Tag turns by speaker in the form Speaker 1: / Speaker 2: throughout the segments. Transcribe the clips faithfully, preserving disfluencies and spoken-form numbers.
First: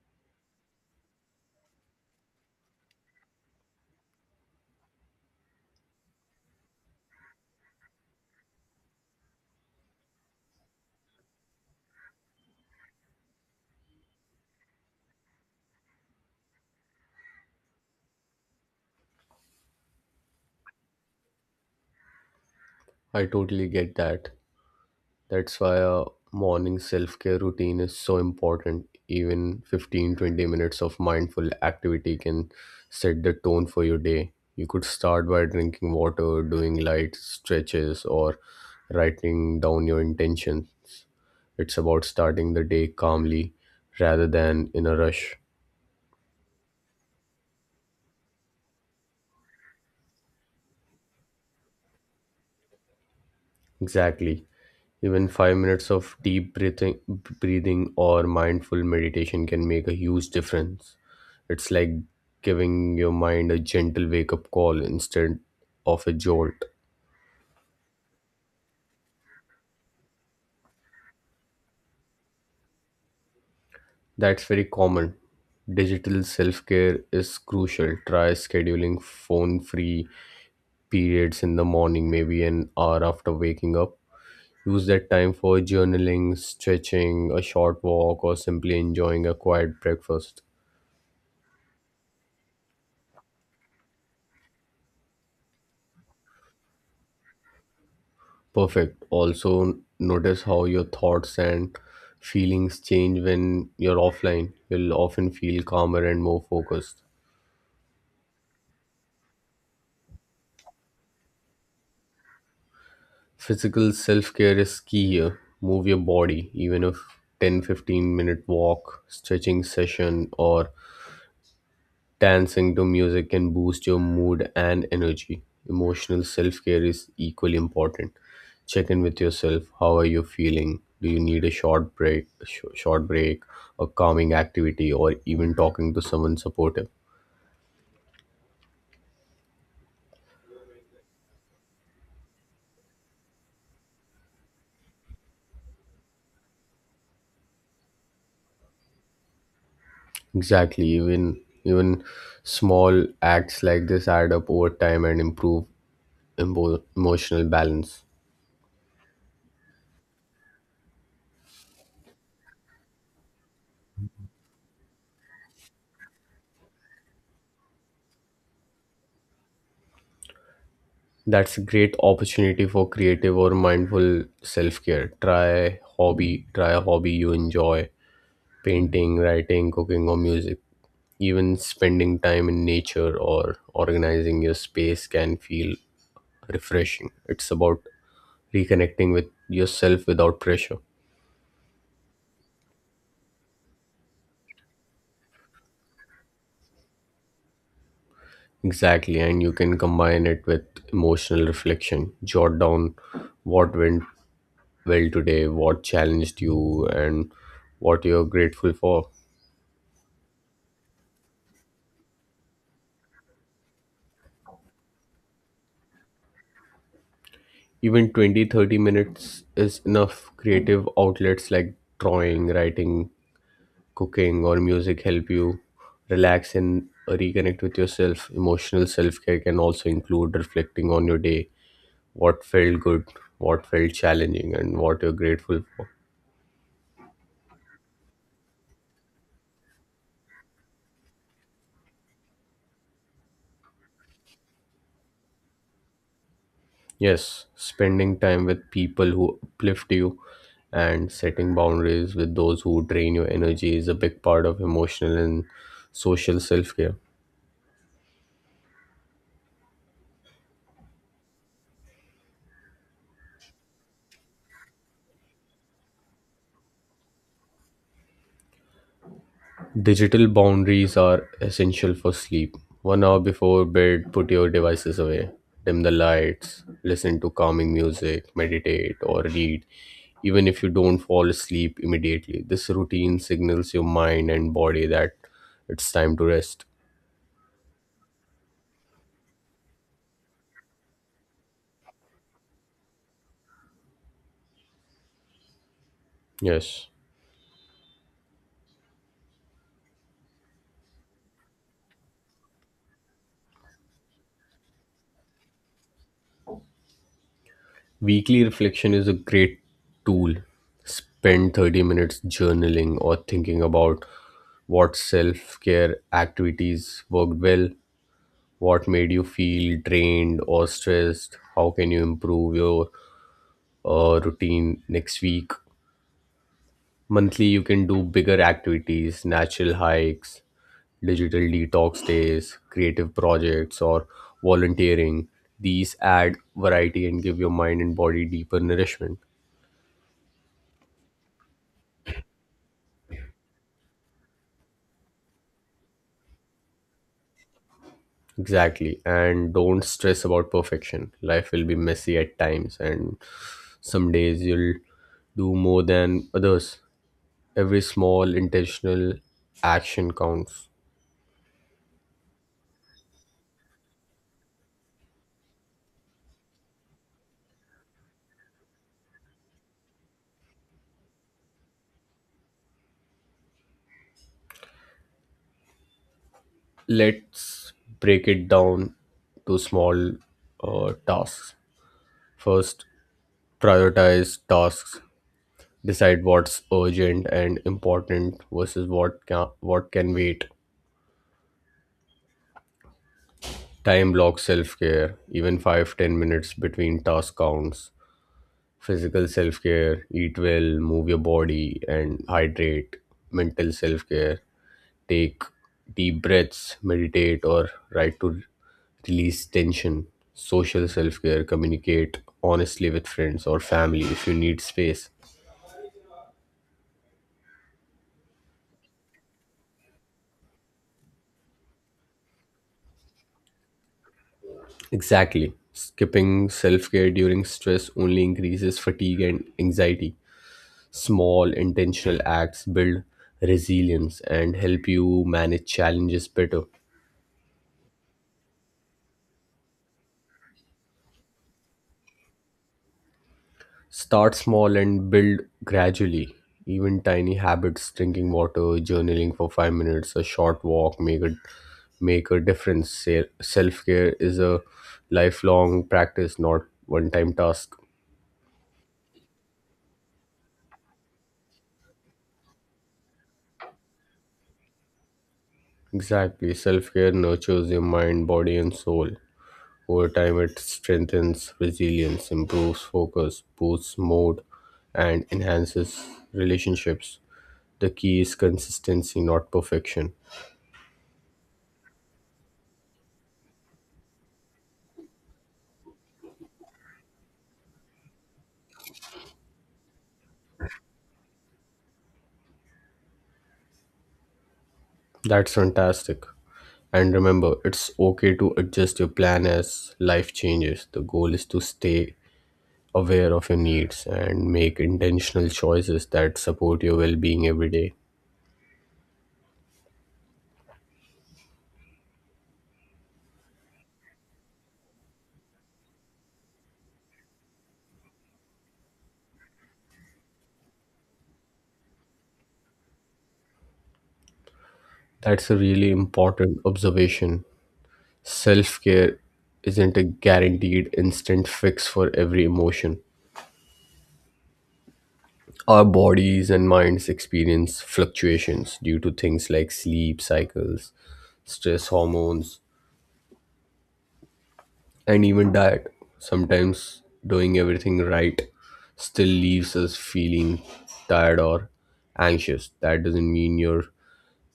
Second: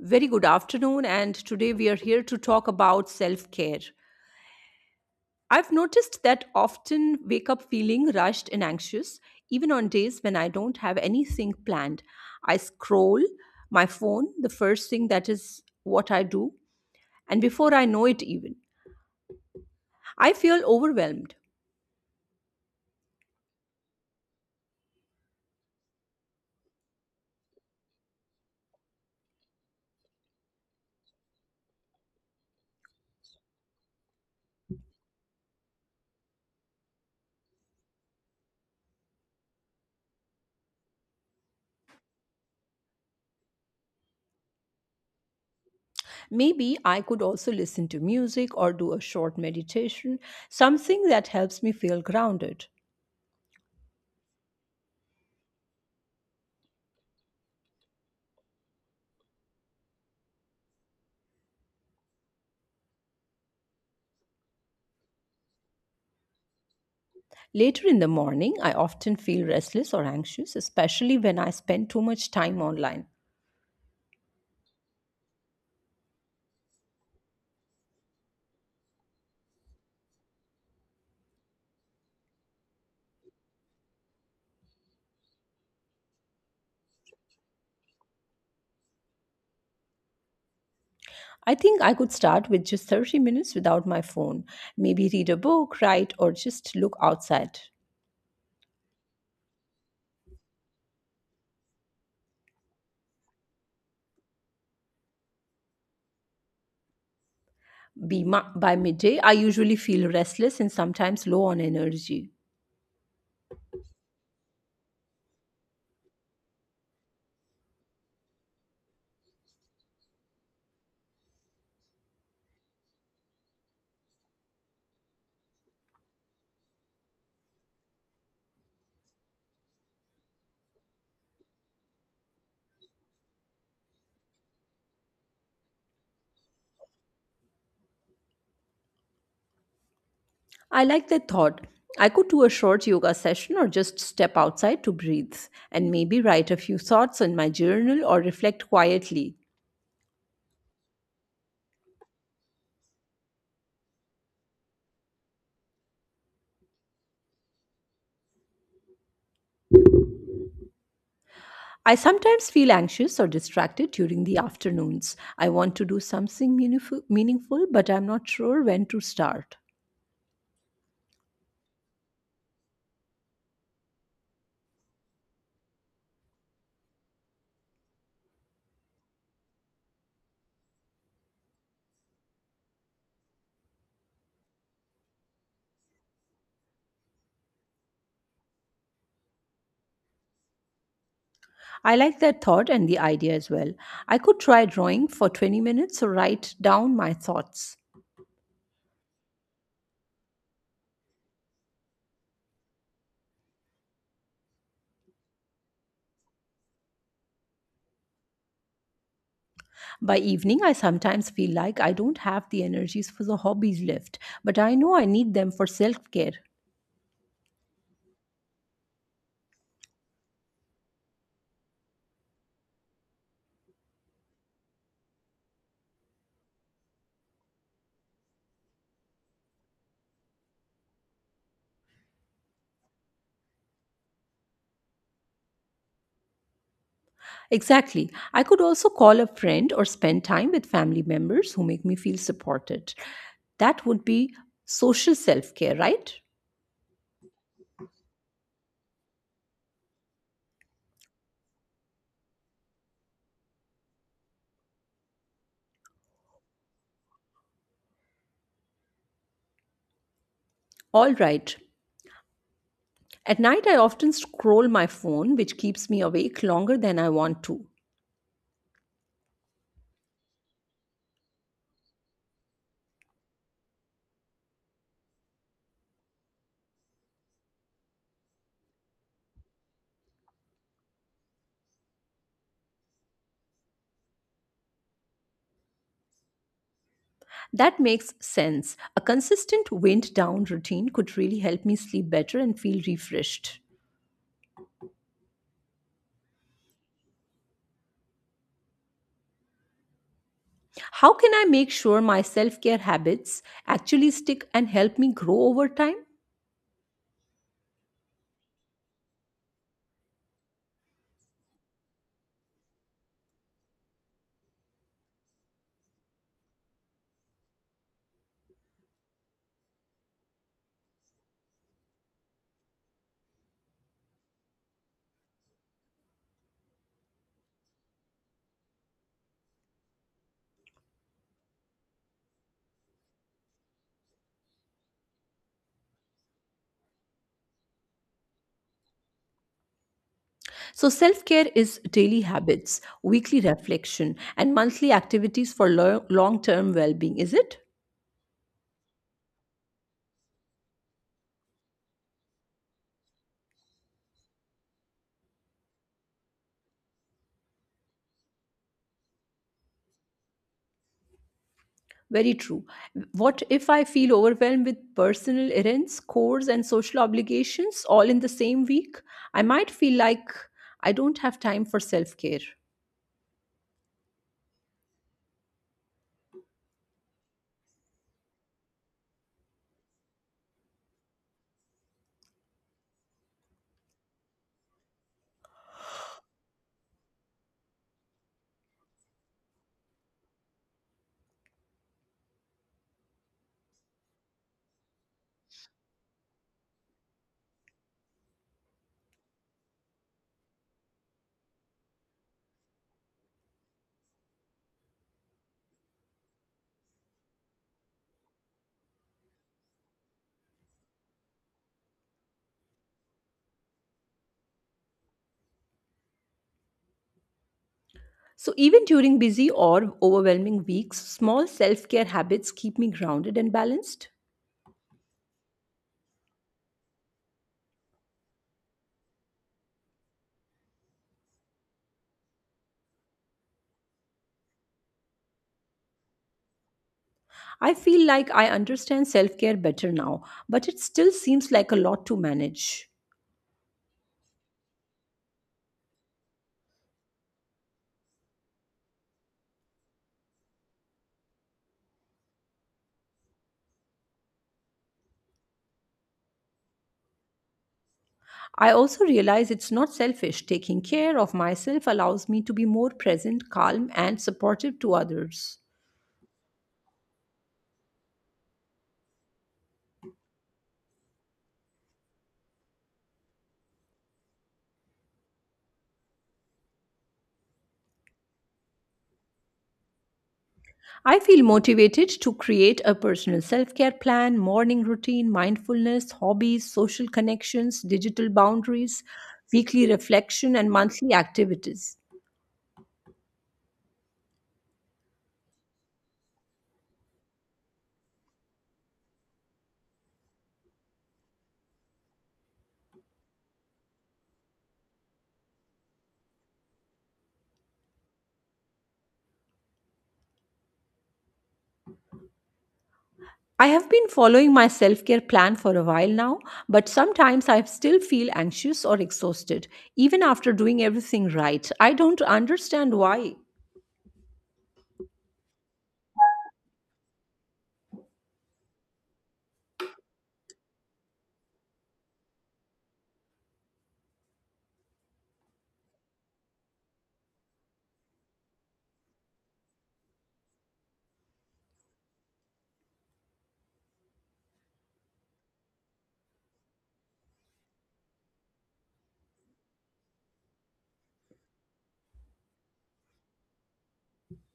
Speaker 1: Very good afternoon, and today we are here to talk about self care. I've noticed that often wake up feeling rushed and anxious, even on days when I don't have anything planned. I scroll my phone, the first thing that is what I do, and before I know it, even I feel overwhelmed.
Speaker 2: I totally get that. That's why a morning self care routine is so important. Even fifteen, twenty minutes of mindful activity can set the tone for your day. You could start by drinking water, doing light stretches, or writing down your intentions. It's about starting the day calmly rather than in a rush.
Speaker 1: Maybe I could also listen to music or do a short meditation, something that helps me feel grounded.
Speaker 2: Exactly. Even five minutes of deep breathing, breathing or mindful meditation can make a huge difference. It's like giving your mind a gentle wake up call instead of a jolt.
Speaker 1: Later in the morning, I often feel restless or anxious, especially when I spend too much time online.
Speaker 2: That's very common. Digital self care is crucial. Try scheduling phone free periods in the morning, maybe an hour after waking up. Use that time for journaling, stretching, a short walk, or simply enjoying a quiet breakfast.
Speaker 1: I think I could start with just thirty minutes without my phone, maybe read a book, write, or just look outside.
Speaker 2: Perfect. Also, notice how your thoughts and feelings change when you're offline. You'll often feel calmer and more focused.
Speaker 1: Be ma- by midday, I usually feel restless and sometimes low on energy.
Speaker 2: Physical self care is key here. Move your body, even if ten, fifteen minute walk, stretching session, or dancing to music can boost your mood and energy. Emotional self care is equally important. Check in with yourself. How are you feeling? Do you need a short break, sh- short break, a calming activity, or even talking to someone supportive?
Speaker 1: I like that thought. I could do a short yoga session or just step outside to breathe and maybe write a few thoughts in my journal or reflect quietly.
Speaker 2: Exactly. Even even small acts like this add up over time and improve emo- emotional balance.
Speaker 1: I sometimes feel anxious or distracted during the afternoons. I want to do something meaningful, meaningful, but I'm not sure when to start.
Speaker 2: That's a great opportunity for creative or mindful self care. Try hobby. Try a hobby you enjoy, painting, writing, cooking, or music. Even spending time in nature or organizing your space can feel refreshing. It's about reconnecting with yourself without pressure.
Speaker 1: I like that thought and the idea as well. I could try drawing for twenty minutes or write down my thoughts.
Speaker 2: Exactly, and you can combine it with emotional reflection. Jot down what went well today, what challenged you, and what you're grateful for.
Speaker 1: By evening, I sometimes feel like I don't have the energies for the hobbies left, but I know I need them for self care.
Speaker 2: Even twenty thirty minutes is enough. Creative outlets like drawing, writing, cooking or music help you relax and reconnect with yourself. Emotional self care can also include reflecting on your day, what felt good, what felt challenging, and what you're grateful for.
Speaker 1: Exactly. I could also call a friend or spend time with family members who make me feel supported. That would be social self care, right?
Speaker 2: Yes, spending time with people who uplift you and setting boundaries with those who drain your energy is a big part of emotional and social self care.
Speaker 1: All right. At night, I often scroll my phone, which keeps me awake longer than I want to.
Speaker 2: Digital boundaries are essential for sleep. One hour before bed, put your devices away, dim the lights, listen to calming music, meditate, or read, even if you don't fall asleep immediately. This routine signals your mind and body that it's time to rest.
Speaker 1: That makes sense. A consistent wind down routine could really help me sleep better and feel refreshed.
Speaker 2: Yes.
Speaker 1: How can I make sure my self care habits actually stick and help me grow over time?
Speaker 2: Weekly reflection is a great tool. Spend thirty minutes journaling or thinking about what self care activities worked well. What made you feel drained or stressed? How can you improve your uh, routine next week? Monthly, you can do bigger activities, natural hikes, digital detox days, creative projects, or volunteering. These add variety and give your mind and body deeper nourishment.
Speaker 1: So, self care is daily habits, weekly reflection, and monthly activities for long term well being, is it?
Speaker 2: Exactly. And don't stress about perfection. Life will be messy at times, and some days you'll do more than others. Every small intentional action counts.
Speaker 1: Very true. What if I feel overwhelmed with personal errands, chores, and social obligations all in the same week? I might feel like I don't have time for self care.
Speaker 2: Let's break it down to small uh, tasks. First, prioritize tasks. Decide what's urgent and important versus what can, what can wait. Time block self care, even five ten minutes between task counts. Physical self care, eat well, move your body, and hydrate. Mental self care, take deep breaths, meditate, or write to release tension. Social self care, communicate honestly with friends or family if you need space.
Speaker 1: So, even during busy or overwhelming weeks, small self care habits keep me grounded and balanced.
Speaker 2: Exactly. Skipping self care during stress only increases fatigue and anxiety. Small, intentional acts build resilience and help you manage challenges better.
Speaker 1: I feel like I understand self care better now, but it still seems like a lot to manage.
Speaker 2: Start small and build gradually. Even tiny habits, drinking water, journaling for five minutes, a short walk, make a make a difference. Self care is a lifelong practice, not one time task.
Speaker 1: I also realize it's not selfish. Taking care of myself allows me to be more present, calm, and supportive to others.
Speaker 2: Exactly. Self care nurtures your mind, body, and soul. Over time, it strengthens resilience, improves focus, boosts mood, and enhances relationships. The key is consistency, not perfection.
Speaker 1: I feel motivated to create a personal self care plan, morning routine, mindfulness, hobbies, social connections, digital boundaries, weekly reflection, and monthly activities.
Speaker 2: That's fantastic. And remember, it's okay to adjust your plan as life changes. The goal is to stay aware of your needs and make intentional choices that support your well being every day.
Speaker 1: I have been following my self care plan for a while now, but sometimes I still feel anxious or exhausted, even after doing everything right. I don't understand why.
Speaker 2: That's a really important observation. Self care isn't a guaranteed instant fix for every emotion. Our bodies and minds experience fluctuations due to things like sleep cycles, stress hormones, and even that, sometimes doing everything right still leaves us feeling tired or anxious. That doesn't mean your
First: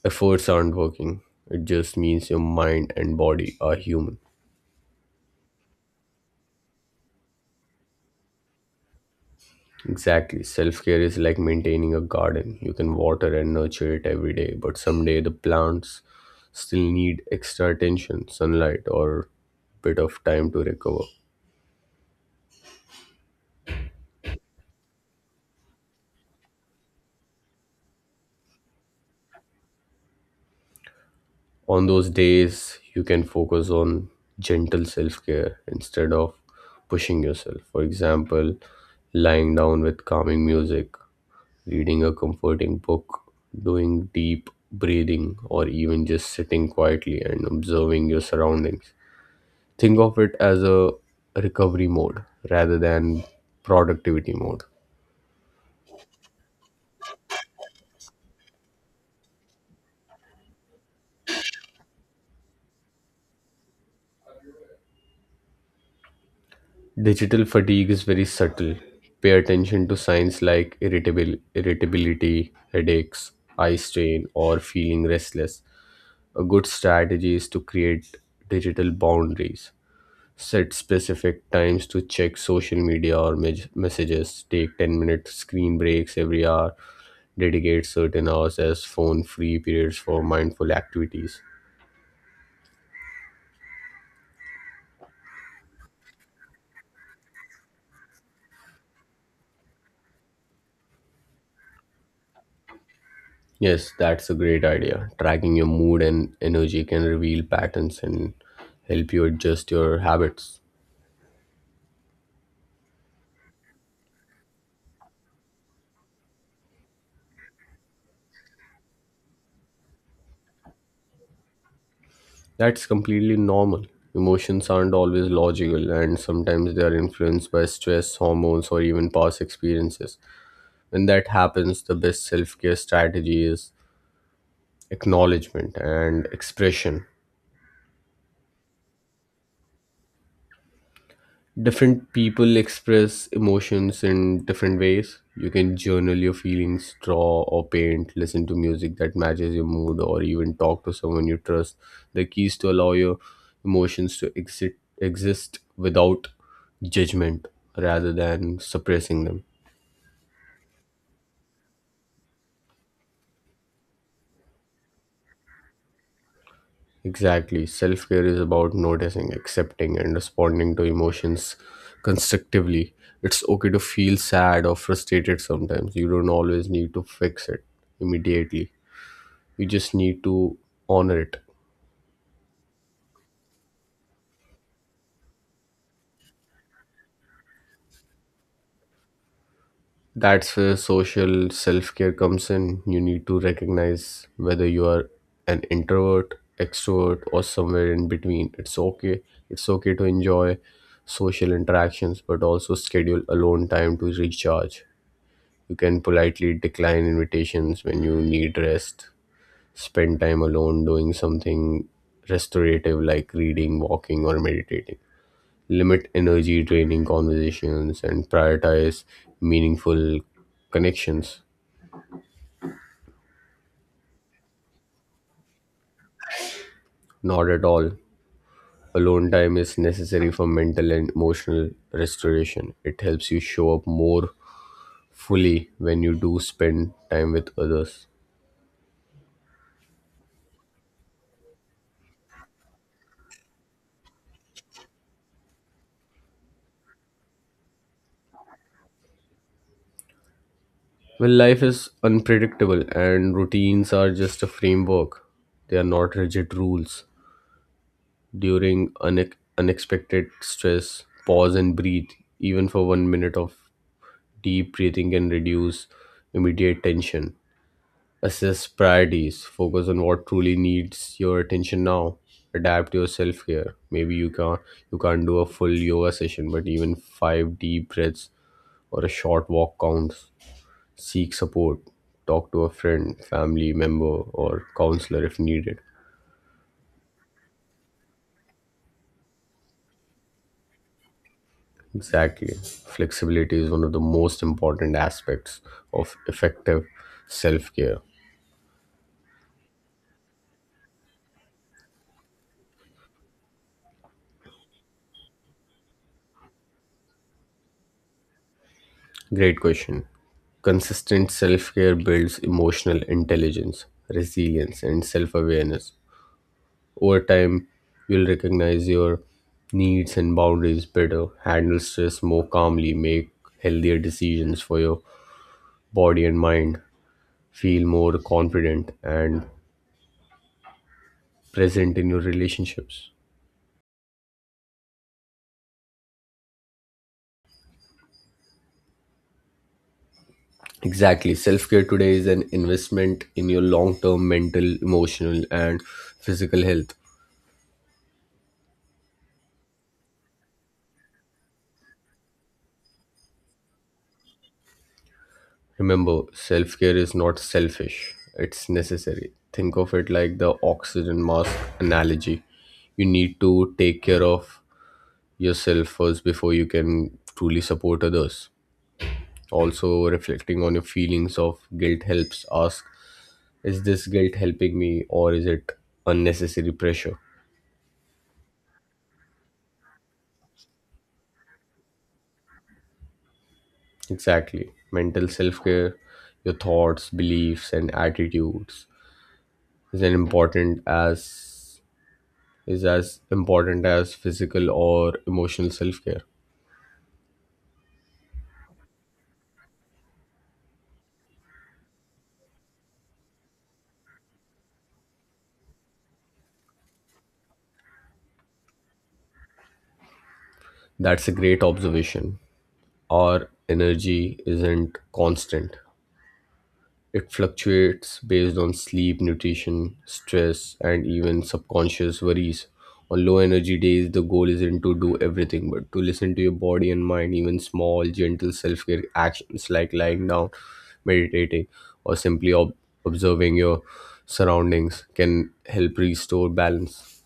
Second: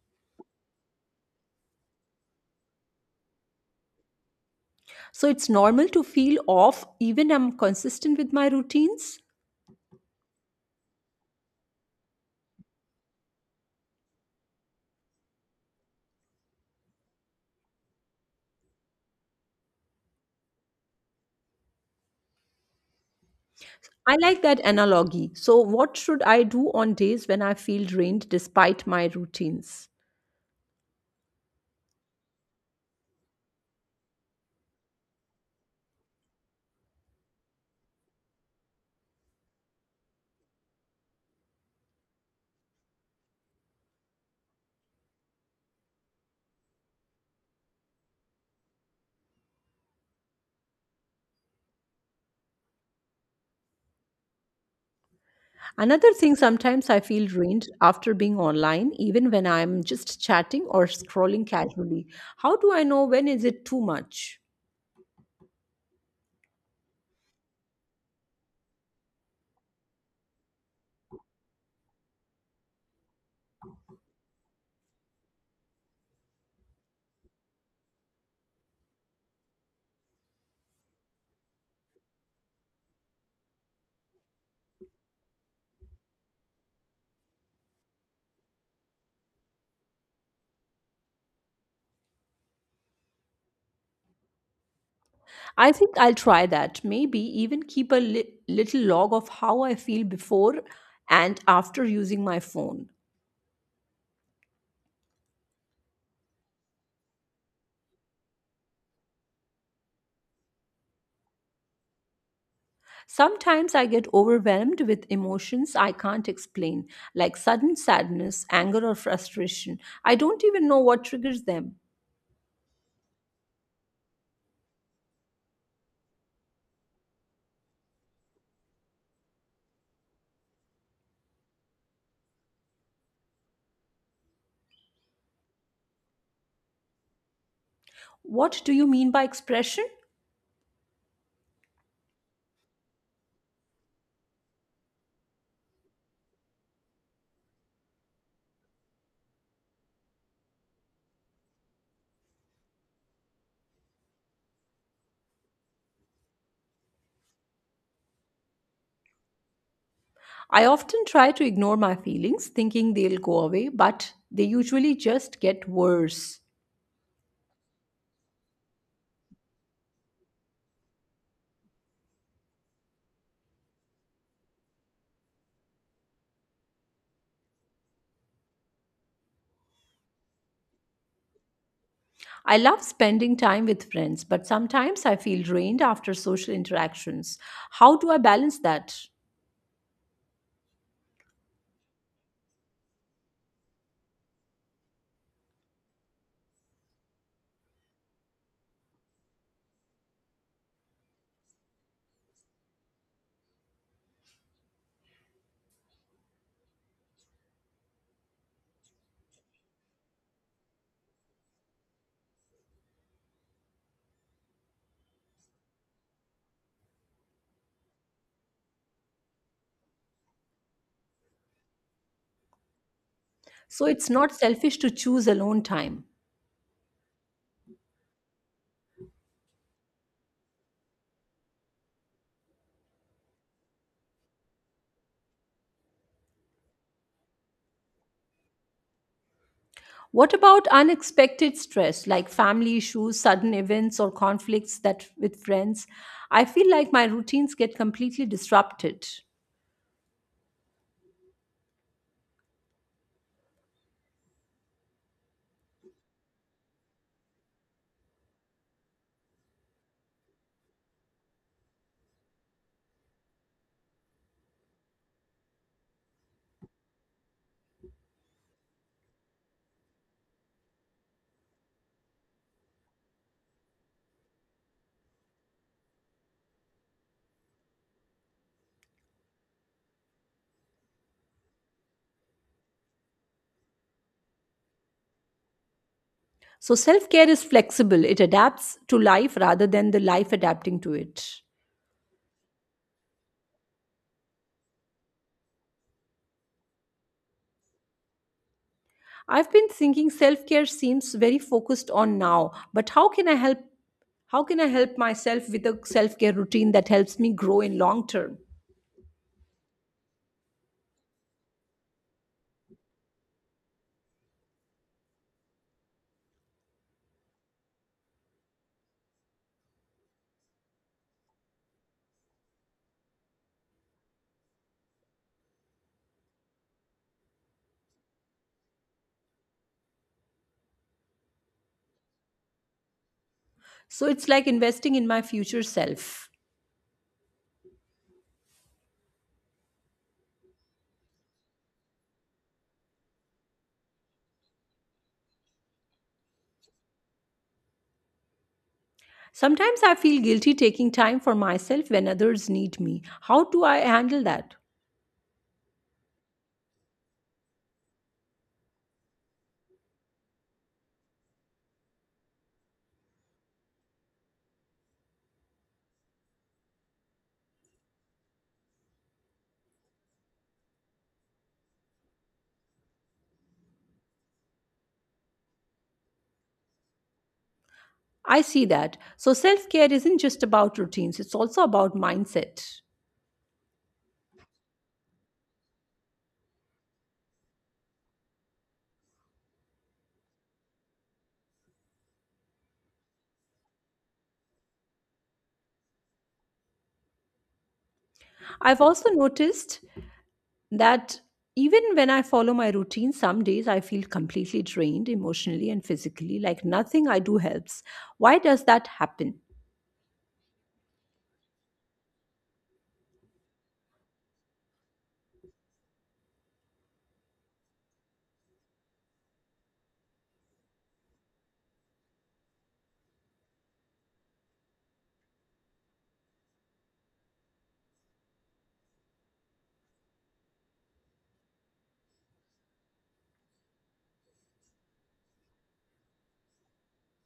Speaker 2: efforts aren't working, it just means your mind and body are human.
Speaker 1: So it's normal to feel off, even I'm consistent with my routines.
Speaker 2: Exactly. Self care is like maintaining a garden. You can water and nurture it every day, but someday the plants still need extra attention, sunlight, or bit of time to recover.
Speaker 1: I like that analogy. So, what should I do on days when I feel drained despite my routines?
Speaker 2: On those days, you can focus on gentle self care instead of pushing yourself. For example, lying down with calming music, reading a comforting book, doing deep breathing, or even just sitting quietly and observing your surroundings. Think of it as a recovery mode rather than productivity mode.
Speaker 1: Another thing, sometimes I feel drained after being online, even when I'm just chatting or scrolling casually. How do I know when is it too much?
Speaker 2: Digital fatigue is very subtle. Pay attention to signs like irritable, irritability, headaches, eye strain, or feeling restless. A good strategy is to create digital boundaries. Set specific times to check social media or mes- messages. Take ten minute screen breaks every hour. Dedicate certain hours as phone free periods for mindful activities.
Speaker 1: I think I'll try that. Maybe even keep a li- little log of how I feel before and after using my phone.
Speaker 2: Yes, that's a great idea. Tracking your mood and energy can reveal patterns and help you adjust your habits.
Speaker 1: Sometimes I get overwhelmed with emotions I can't explain, like sudden sadness, anger, or frustration. I don't even know what triggers them.
Speaker 2: That's completely normal. Emotions aren't always logical, and sometimes they are influenced by stress, hormones, or even past experiences. When that happens, the best self care strategy is acknowledgement and expression.
Speaker 1: What do you mean by expression?
Speaker 2: Different people express emotions in different ways. You can journal your feelings, draw or paint, listen to music that matches your mood, or even talk to someone you trust. The key is to allow your emotions to exist exist without judgment rather than suppressing them.
Speaker 1: I often try to ignore my feelings, thinking they'll go away, but they usually just get worse.
Speaker 2: Exactly. Self care is about noticing, accepting, and responding to emotions constructively. It's okay to feel sad or frustrated sometimes. You don't always need to fix it immediately. You just need to honor it.
Speaker 1: I love spending time with friends, but sometimes I feel drained after social interactions. How do I balance that?
Speaker 2: That's where social self-care comes in. You need to recognize whether you are an introvert, extrovert or somewhere in between. It's okay it's okay to enjoy social interactions but also schedule alone time to recharge. You can politely decline invitations when you need rest, spend time alone doing something restorative like reading, walking or meditating, limit energy draining conversations, and prioritize meaningful connections.
Speaker 1: So it's not selfish to choose alone time.
Speaker 2: Not at all. Alone time is necessary for mental and emotional restoration. It helps you show up more fully when you do spend time with others.
Speaker 1: What about unexpected stress like family issues, sudden events, or conflicts that with friends? I feel like my routines get completely disrupted.
Speaker 2: Well, life is unpredictable, and routines are just a framework. They are not rigid rules. During une- unexpected stress, pause and breathe, even for one minute of deep breathing can reduce immediate tension. Assess priorities. Focus on what truly needs your attention now. Adapt your self care. Maybe you can't you can't do a full yoga session, but even five deep breaths or a short walk counts. Seek support. Talk to a friend, family member, or counselor if needed.
Speaker 1: So self care is flexible, it adapts to life rather than the life adapting to it.
Speaker 2: Exactly. Flexibility is one of the most important aspects of effective self care.
Speaker 1: I've been thinking self care seems very focused on now, but how can I help how can i help myself with a self-care routine that helps me grow in long term?
Speaker 2: Great question. Consistent self care builds emotional intelligence, resilience, and self awareness. Over time, you'll recognize your needs and boundaries better, handle stress more calmly, make healthier decisions for your body and mind, feel more confident and present in your relationships.
Speaker 1: So it's like investing in my future self.
Speaker 2: Exactly. Self care today is an investment in your long term mental, emotional, and physical health.
Speaker 1: Sometimes I feel guilty taking time for myself when others need me. How do I handle that?
Speaker 2: Remember, self care is not selfish, it's necessary. Think of it like the oxygen mask analogy. You need to take care of yourself first before you can truly support others. Also, reflecting on your feelings of guilt helps. Ask, is this guilt helping me or is it unnecessary pressure?
Speaker 1: I see that, so self-care isn't just about routines, it's also about mindset.
Speaker 2: Exactly. Mental self care, your thoughts, beliefs, and attitudes is as important as is as important as physical or emotional self care.
Speaker 1: I've also noticed that even when I follow my routine, some days I feel completely drained emotionally and physically, like nothing I do helps. Why does that happen?
Speaker 2: That's a great observation. Our energy isn't constant, it fluctuates based on sleep, nutrition, stress, and even subconscious worries. On low energy days, the goal isn't to do everything, but to listen to your body and mind. Even small, gentle self care actions like lying down, meditating, or simply ob- observing your surroundings can help restore balance.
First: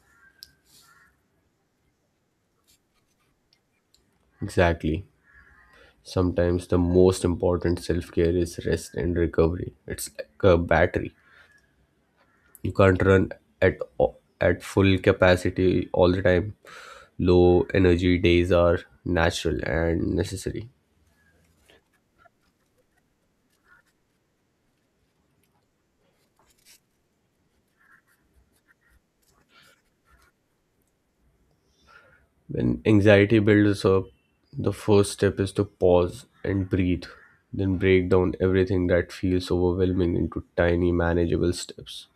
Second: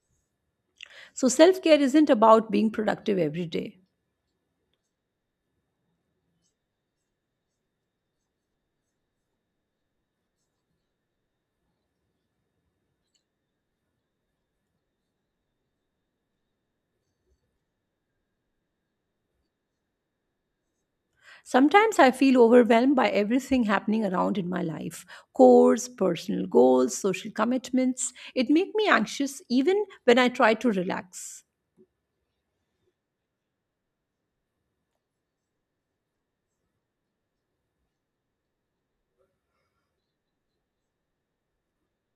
Speaker 1: So self care isn't about being productive every day.
Speaker 2: Exactly. Sometimes the most important self care is rest and recovery. It's like a battery. You can't run at o- at full capacity all the time. Low energy days are natural and necessary.
Speaker 1: Sometimes I feel overwhelmed by everything happening around in my life course, personal goals, social commitments. It makes me anxious even when I try to relax.
Speaker 2: When anxiety builds up, the first step is to pause and breathe, then break down everything that feels overwhelming into tiny manageable steps.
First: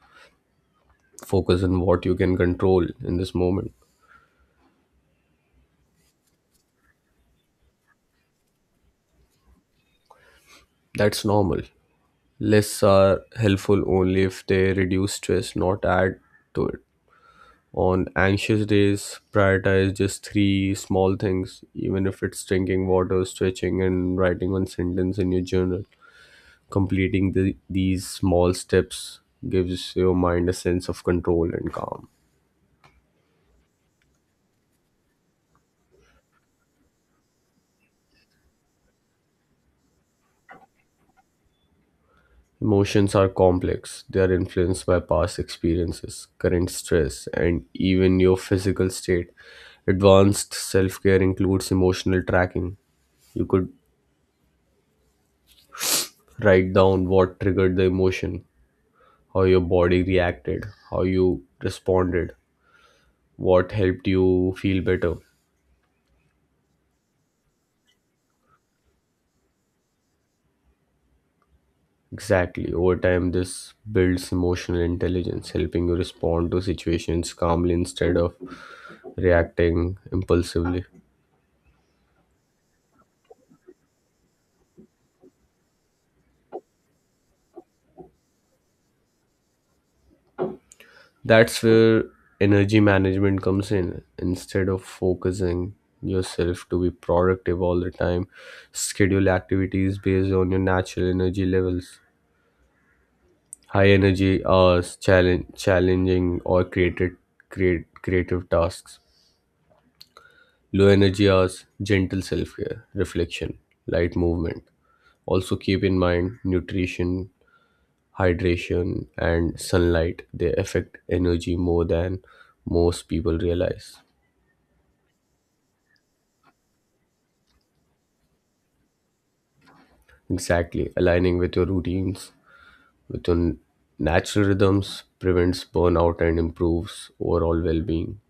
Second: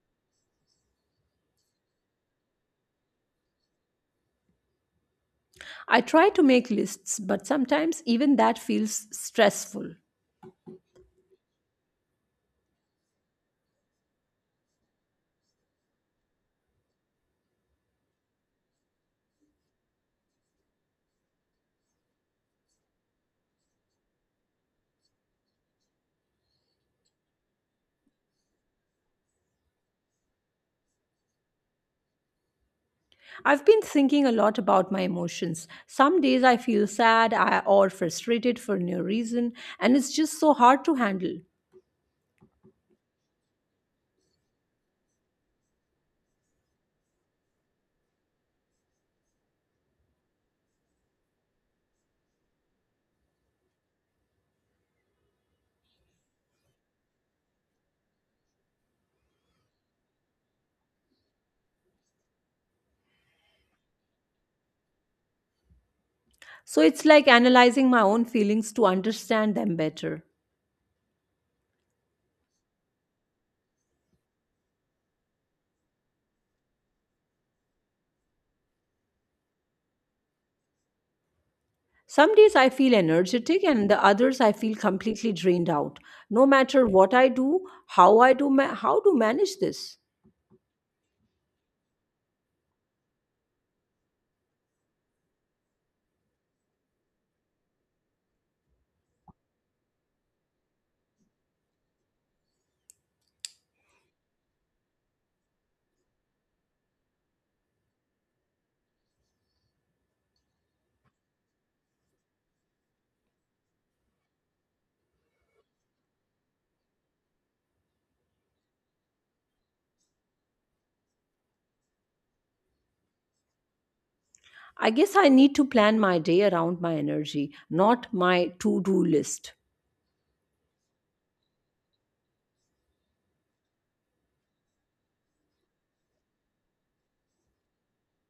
Speaker 2: Focus on what you can control in this moment.
Speaker 1: I try to make lists, but sometimes even that feels stressful.
Speaker 2: That's normal. Lists are helpful only if they reduce stress, not add to it. On anxious days, prioritize just three small things, even if it's drinking water, stretching, and writing one sentence in your journal. Completing the, these small steps gives your mind a sense of control and calm.
Speaker 1: I've been thinking a lot about my emotions. Some days I feel sad I- or frustrated for no reason, and it's just so hard to handle.
Speaker 2: Emotions are complex, they are influenced by past experiences, current stress, and even your physical state. Advanced self care includes emotional tracking. You could write down what triggered the emotion, how your body reacted, how you responded, what helped you feel better.
Speaker 1: So it's like analyzing my own feelings to understand them better.
Speaker 2: Exactly. Over time, this builds emotional intelligence, helping you respond to situations calmly instead of reacting impulsively.
Speaker 1: Some days I feel energetic, and the others I feel completely drained out. No matter what I do, how I do, ma- how to manage this?
Speaker 2: That's where energy management comes in. Instead of focusing yourself to be productive all the time, schedule activities based on your natural energy levels. High energy hours, challenge challenging or created create creative tasks. Low energy hours, gentle self-care, reflection, light movement. Also keep in mind nutrition, hydration, and sunlight, they affect energy more than most people realize.
Speaker 1: I guess I need to plan my day around my energy, not my to do list.
Speaker 2: Exactly. Aligning with your routines, with your natural rhythms, prevents burnout and improves overall well-being.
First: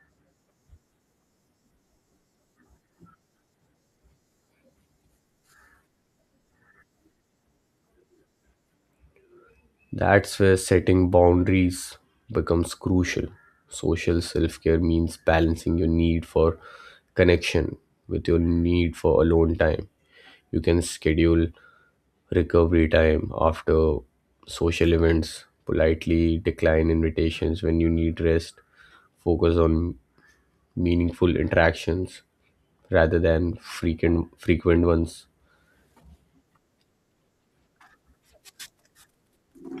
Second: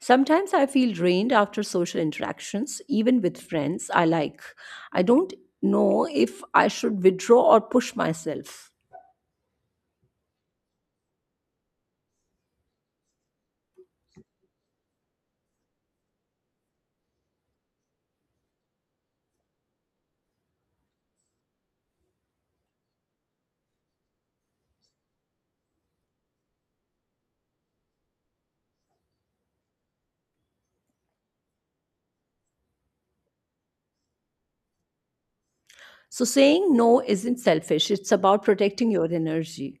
Speaker 1: Sometimes I feel drained after social interactions, even with friends I like. I don't know if I should withdraw or push myself.
Speaker 2: That's where setting boundaries becomes crucial. Social self care means balancing your need for connection with your need for alone time. You can schedule recovery time after social events, politely decline invitations when you need rest, focus on meaningful interactions rather than frequent frequent ones.
Speaker 1: So, saying no isn't selfish, it's about protecting your energy.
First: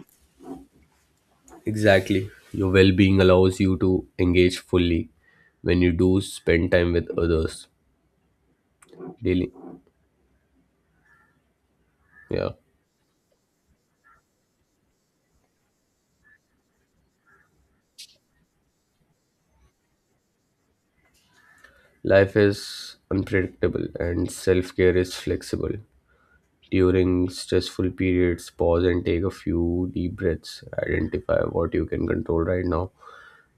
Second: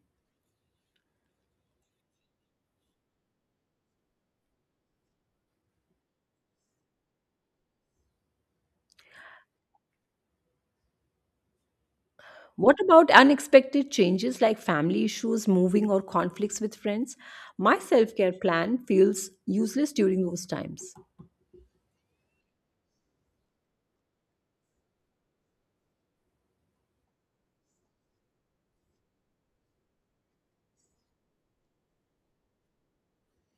Speaker 2: Exactly. Your well being allows you to engage fully when you do spend time with others daily. Yeah.
Speaker 1: What about unexpected changes like family issues, moving, or conflicts with friends? My self care plan feels useless during those times.
Speaker 2: Life is unpredictable and self care is flexible. During stressful periods, pause and take a few deep breaths. Identify what you can control right now.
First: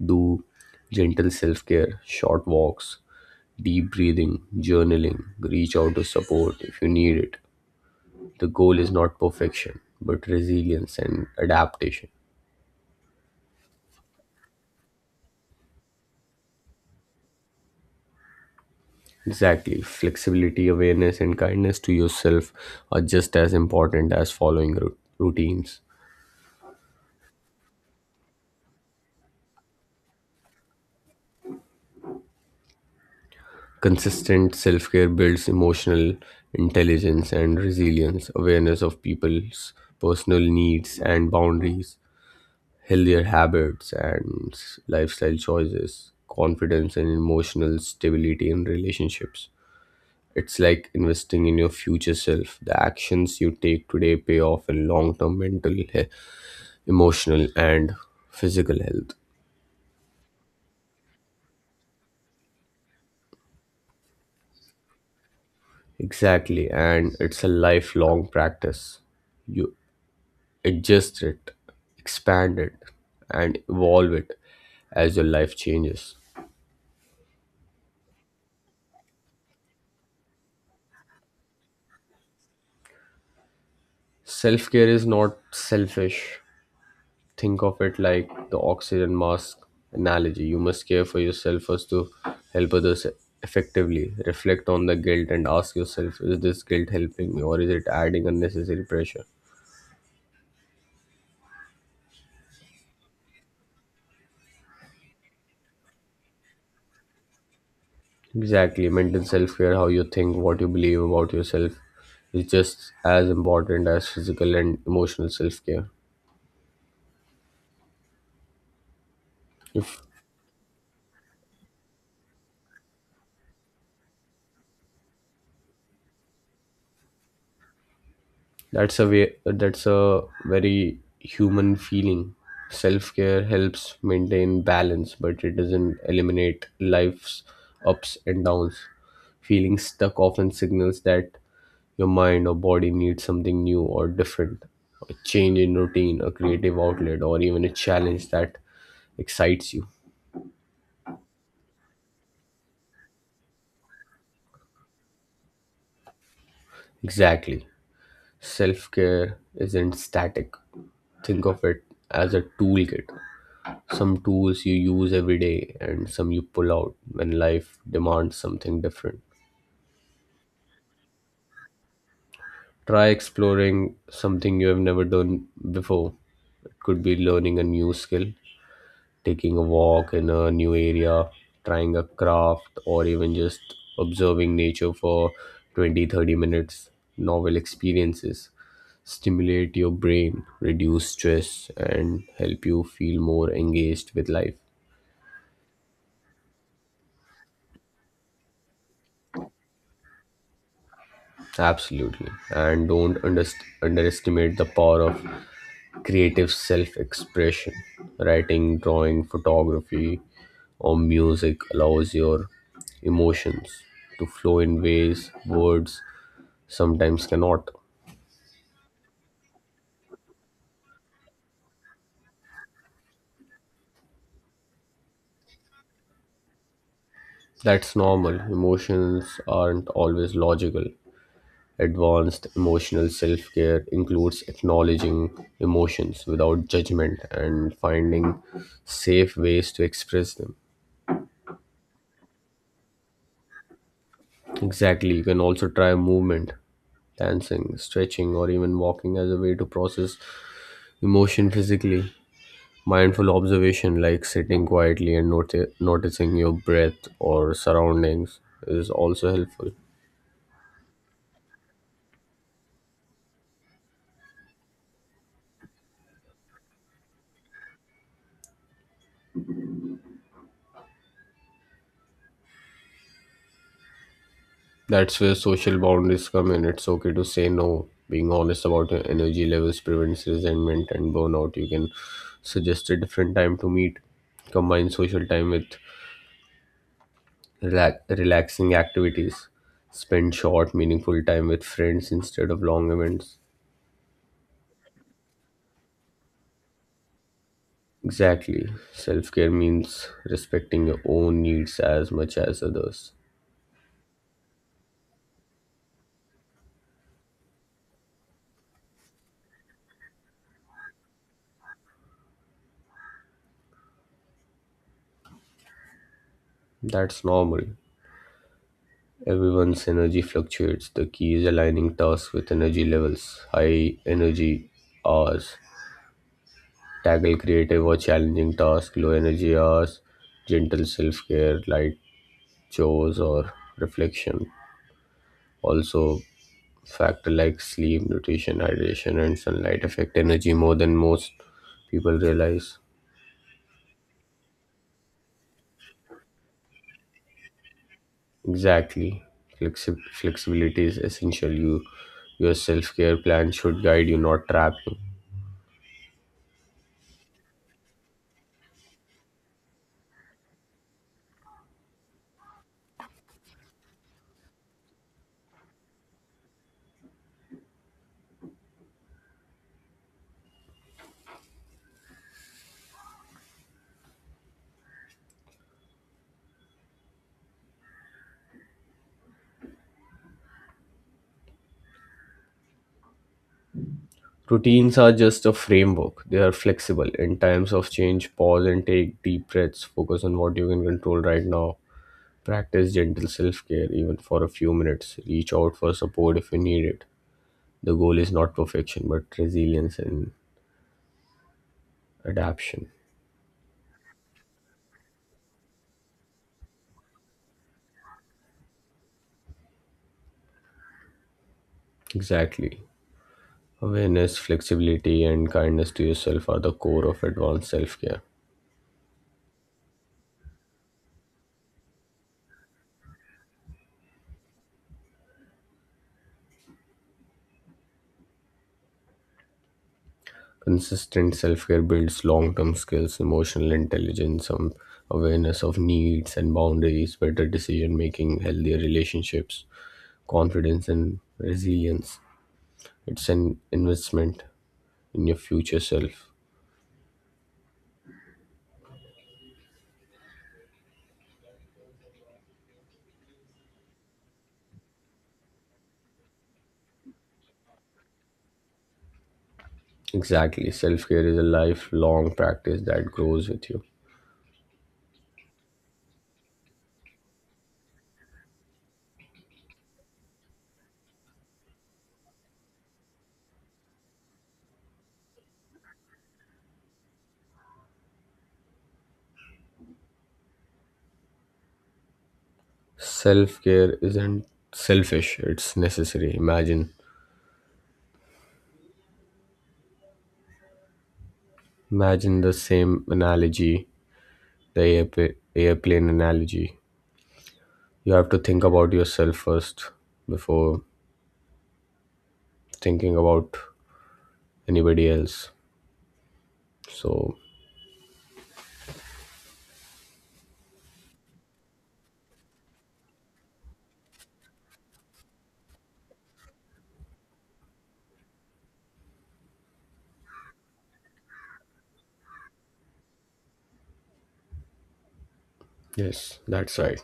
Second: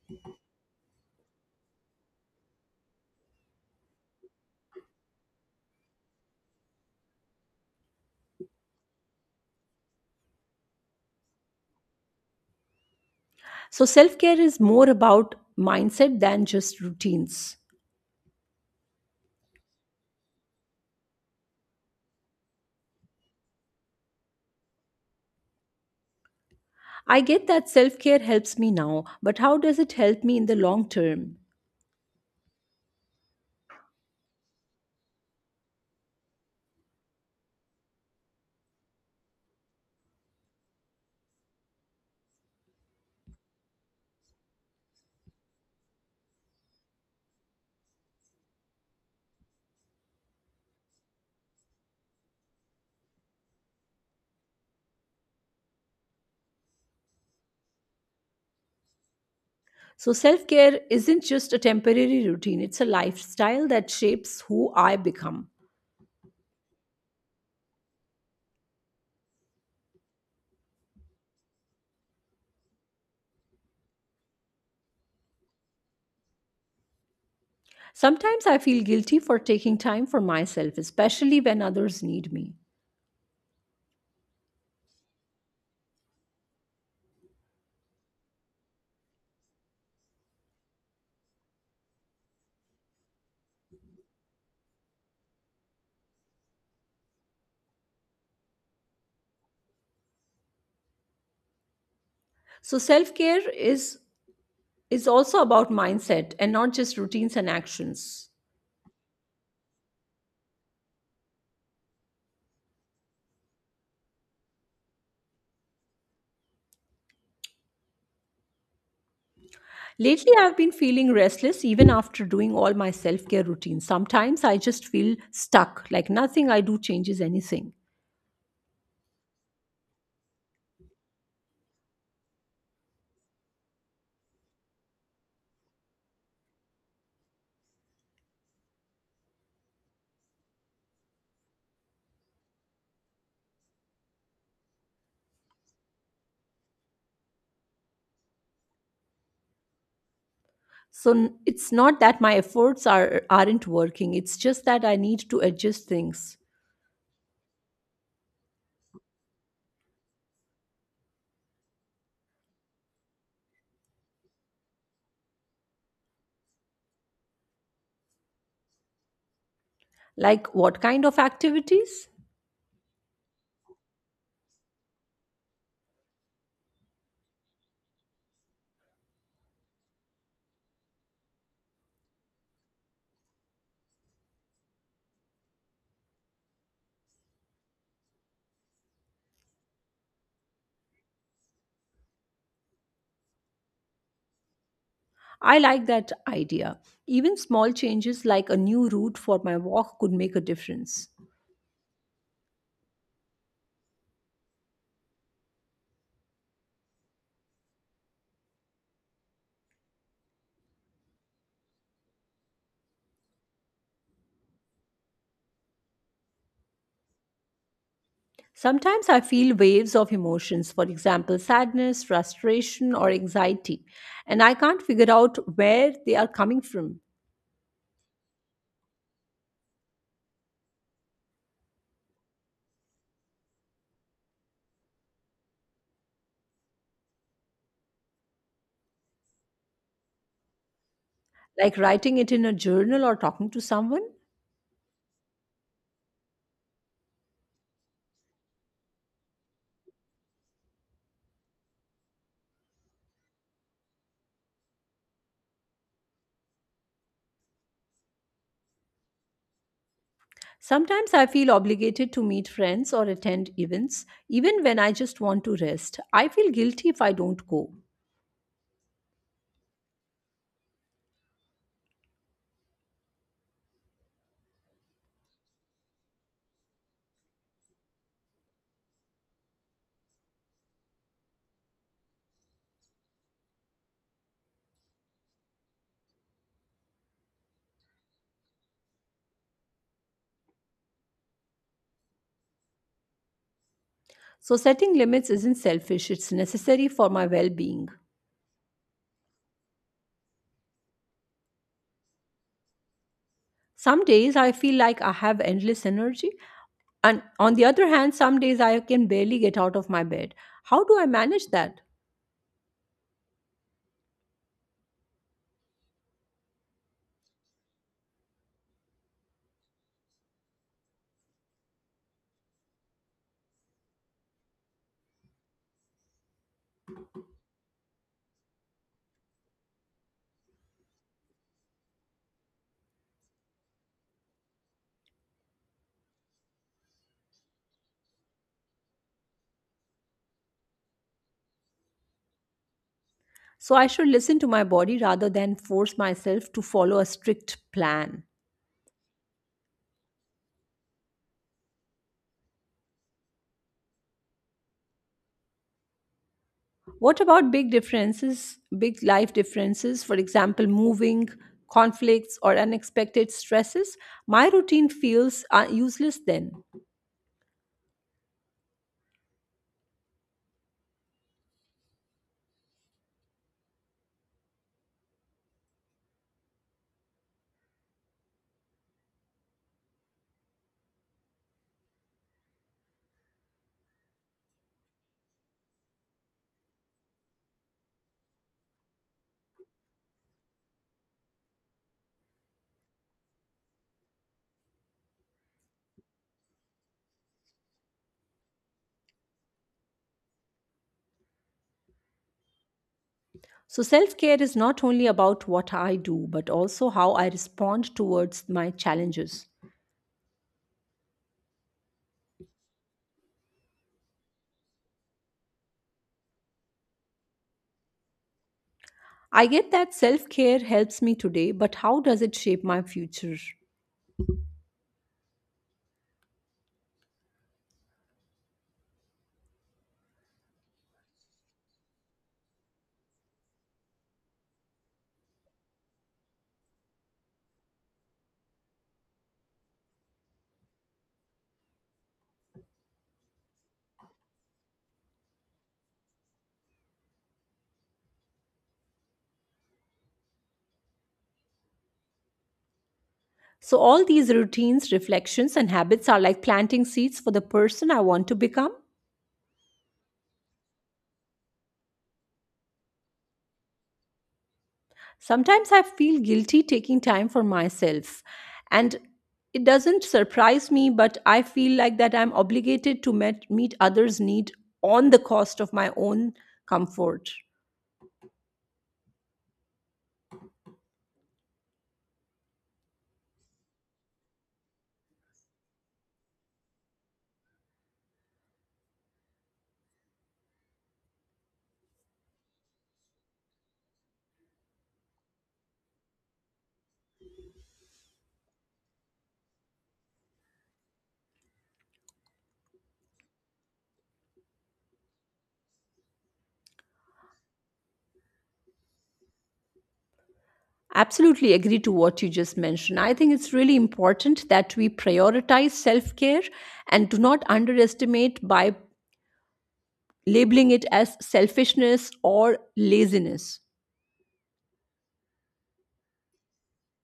Speaker 2: Do gentle self care, short walks, deep breathing, journaling. Reach out to support if you need it. The goal is not perfection, but resilience and adaptation.
Speaker 1: So, self care is more about mindset than just routines.
Speaker 2: Exactly. Flexibility, awareness, and kindness to yourself are just as important as following rou- routines.
Speaker 1: I get that self care helps me now, but how does it help me in the long term?
Speaker 2: Consistent self care builds emotional intelligence and resilience, awareness of people's personal needs and boundaries, healthier habits and s- lifestyle choices, confidence and emotional stability in relationships. It's like investing in your future self. The actions you take today pay off in long term mental, he- emotional, and physical health.
Speaker 1: So, self care isn't just a temporary routine, it's a lifestyle that shapes who I become.
Speaker 2: Exactly, and it's a lifelong practice. You adjust it, expand it, and evolve it as your life changes.
Speaker 1: Sometimes I feel guilty for taking time for myself, especially when others need me.
Speaker 2: Self care is not selfish. Think of it like the oxygen mask analogy. You must care for yourself first to help others effectively. Reflect on the guilt and ask yourself, is this guilt helping me or is it adding unnecessary pressure?
Speaker 1: So, self care is, is also about mindset and not just routines and actions.
Speaker 2: Exactly. Mental self care, how you think, what you believe about yourself, is just as important as physical and emotional self care. If
Speaker 1: Lately, I've been feeling restless even after doing all my self care routines. Sometimes I just feel stuck, like nothing I do changes anything.
Speaker 2: that's a way, that's a very human feeling. Self care helps maintain balance, but it doesn't eliminate life's ups and downs. Feeling stuck often signals that your mind or body needs something new or different, a change in routine, a creative outlet, or even a challenge that excites you.
Speaker 1: So n- it's not that my efforts are aren't working. It's just that I need to adjust things.
Speaker 2: Exactly. Self care isn't static. Think of it as a toolkit. Some tools you use every day and some you pull out when life demands something different.
Speaker 1: Like what kind of activities?
Speaker 2: Try exploring something you have never done before. It could be learning a new skill, taking a walk in a new area, trying a craft, or even just observing nature for twenty thirty minutes. Novel experiences stimulate your brain, reduce stress, and help you feel more engaged with life.
Speaker 1: I like that idea. Even small changes like a new route for my walk could make a difference.
Speaker 2: Absolutely. And don't underst- underestimate the power of creative self expression. Writing, drawing, photography, or music allows your emotions to flow in ways words sometimes cannot.
Speaker 1: Sometimes I feel waves of emotions, for example, sadness, frustration, or anxiety, and I can't figure out where they are coming from.
Speaker 2: That's normal. Emotions aren't always logical. Advanced emotional self care includes acknowledging emotions without judgment and finding safe ways to express them.
Speaker 1: Like writing it in a journal or talking to someone.
Speaker 2: Exactly, you can also try movement, dancing, stretching, or even walking as a way to process emotion physically. Mindful observation, like sitting quietly and noti- noticing your breath or surroundings, is also helpful.
Speaker 1: Sometimes I feel obligated to meet friends or attend events, even when I just want to rest. I feel guilty if I don't go.
Speaker 2: That's where social boundaries come in. It's okay to say no. Being honest about your energy levels prevents resentment and burnout. You can suggest a different time to meet. Combine social time with relax- relaxing activities. Spend short, meaningful time with friends instead of long events.
Speaker 1: So, setting limits isn't selfish, it's necessary for my well being.
Speaker 2: Exactly. Self care means respecting your own needs as much as others.
Speaker 1: Some days I feel like I have endless energy, and on the other hand, some days I can barely get out of my bed. How do I manage that?
Speaker 2: That's normal. Everyone's energy fluctuates. The key is aligning tasks with energy levels. High energy hours, tackle creative or challenging tasks. Low energy hours, gentle self care, light chores, or reflection. Also, factor like sleep, nutrition, hydration, and sunlight affect energy more than most people realize.
Speaker 1: So, I should listen to my body rather than force myself to follow a strict plan.
Speaker 2: Exactly. Flexi- flexibility is essential. You, your self care plan should guide you, not trap you.
Speaker 1: What about big differences, big life differences, for example, moving, conflicts, or unexpected stresses? My routine feels uh, useless then.
Speaker 2: Routines are just a framework. They are flexible. In times of change, pause and take deep breaths. Focus on what you can control right now. Practice gentle self care, even for a few minutes. Reach out for support if you need it. The goal is not perfection, but resilience and adaptation.
Speaker 1: So, self care is not only about what I do, but also how I respond towards my challenges.
Speaker 2: Exactly. Awareness, flexibility, and kindness to yourself are the core of advanced self care.
Speaker 1: I get that self care helps me today, but how does it shape my future?
Speaker 2: Consistent self care builds long term skills, emotional intelligence, some awareness of needs and boundaries, better decision making, healthier relationships, confidence, and resilience. It's an investment in your future self.
Speaker 1: So, all these routines, reflections, and habits are like planting seeds for the person I want to become.
Speaker 2: Exactly. Self care is a lifelong practice that grows with you.
Speaker 1: Sometimes I feel guilty taking time for myself. And it doesn't surprise me, but I feel like that I'm obligated to met, meet others' need on the cost of my own comfort.
Speaker 2: Self care isn't selfish, it's necessary. Imagine. Imagine the same analogy, the airpa- airplane analogy. You have to think about yourself first before thinking about anybody else, so.
Speaker 1: Absolutely agree to what you just mentioned. I think it's really important that we prioritize self care and do not underestimate by labeling it as selfishness or laziness.
Speaker 2: Yes, that's right.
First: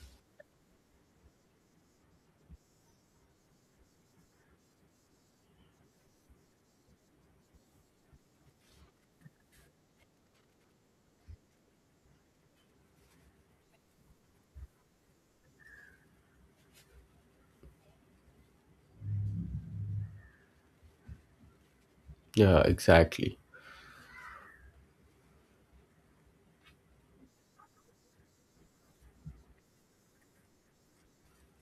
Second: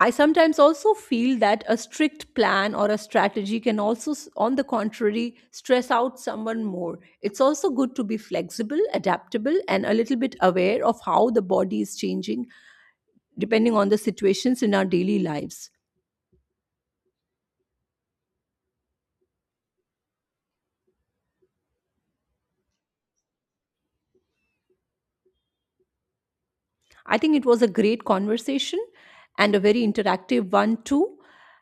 Speaker 1: I sometimes also feel that a strict plan or a strategy can also, s- on the contrary, stress out someone more. It's also good to be flexible, adaptable, and a little bit aware of how the body is changing depending on the situations in our daily lives.
Speaker 2: Yeah, exactly.
Speaker 1: I think it was a great conversation and a very interactive one, too.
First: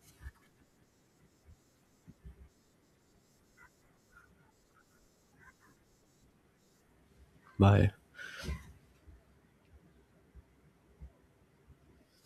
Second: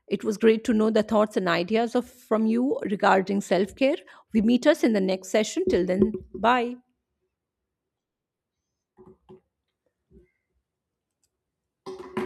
Speaker 1: It was great to know the thoughts and ideas of, from you regarding self care. We meet us in the next session. Till then, bye.
Speaker 2: Bye.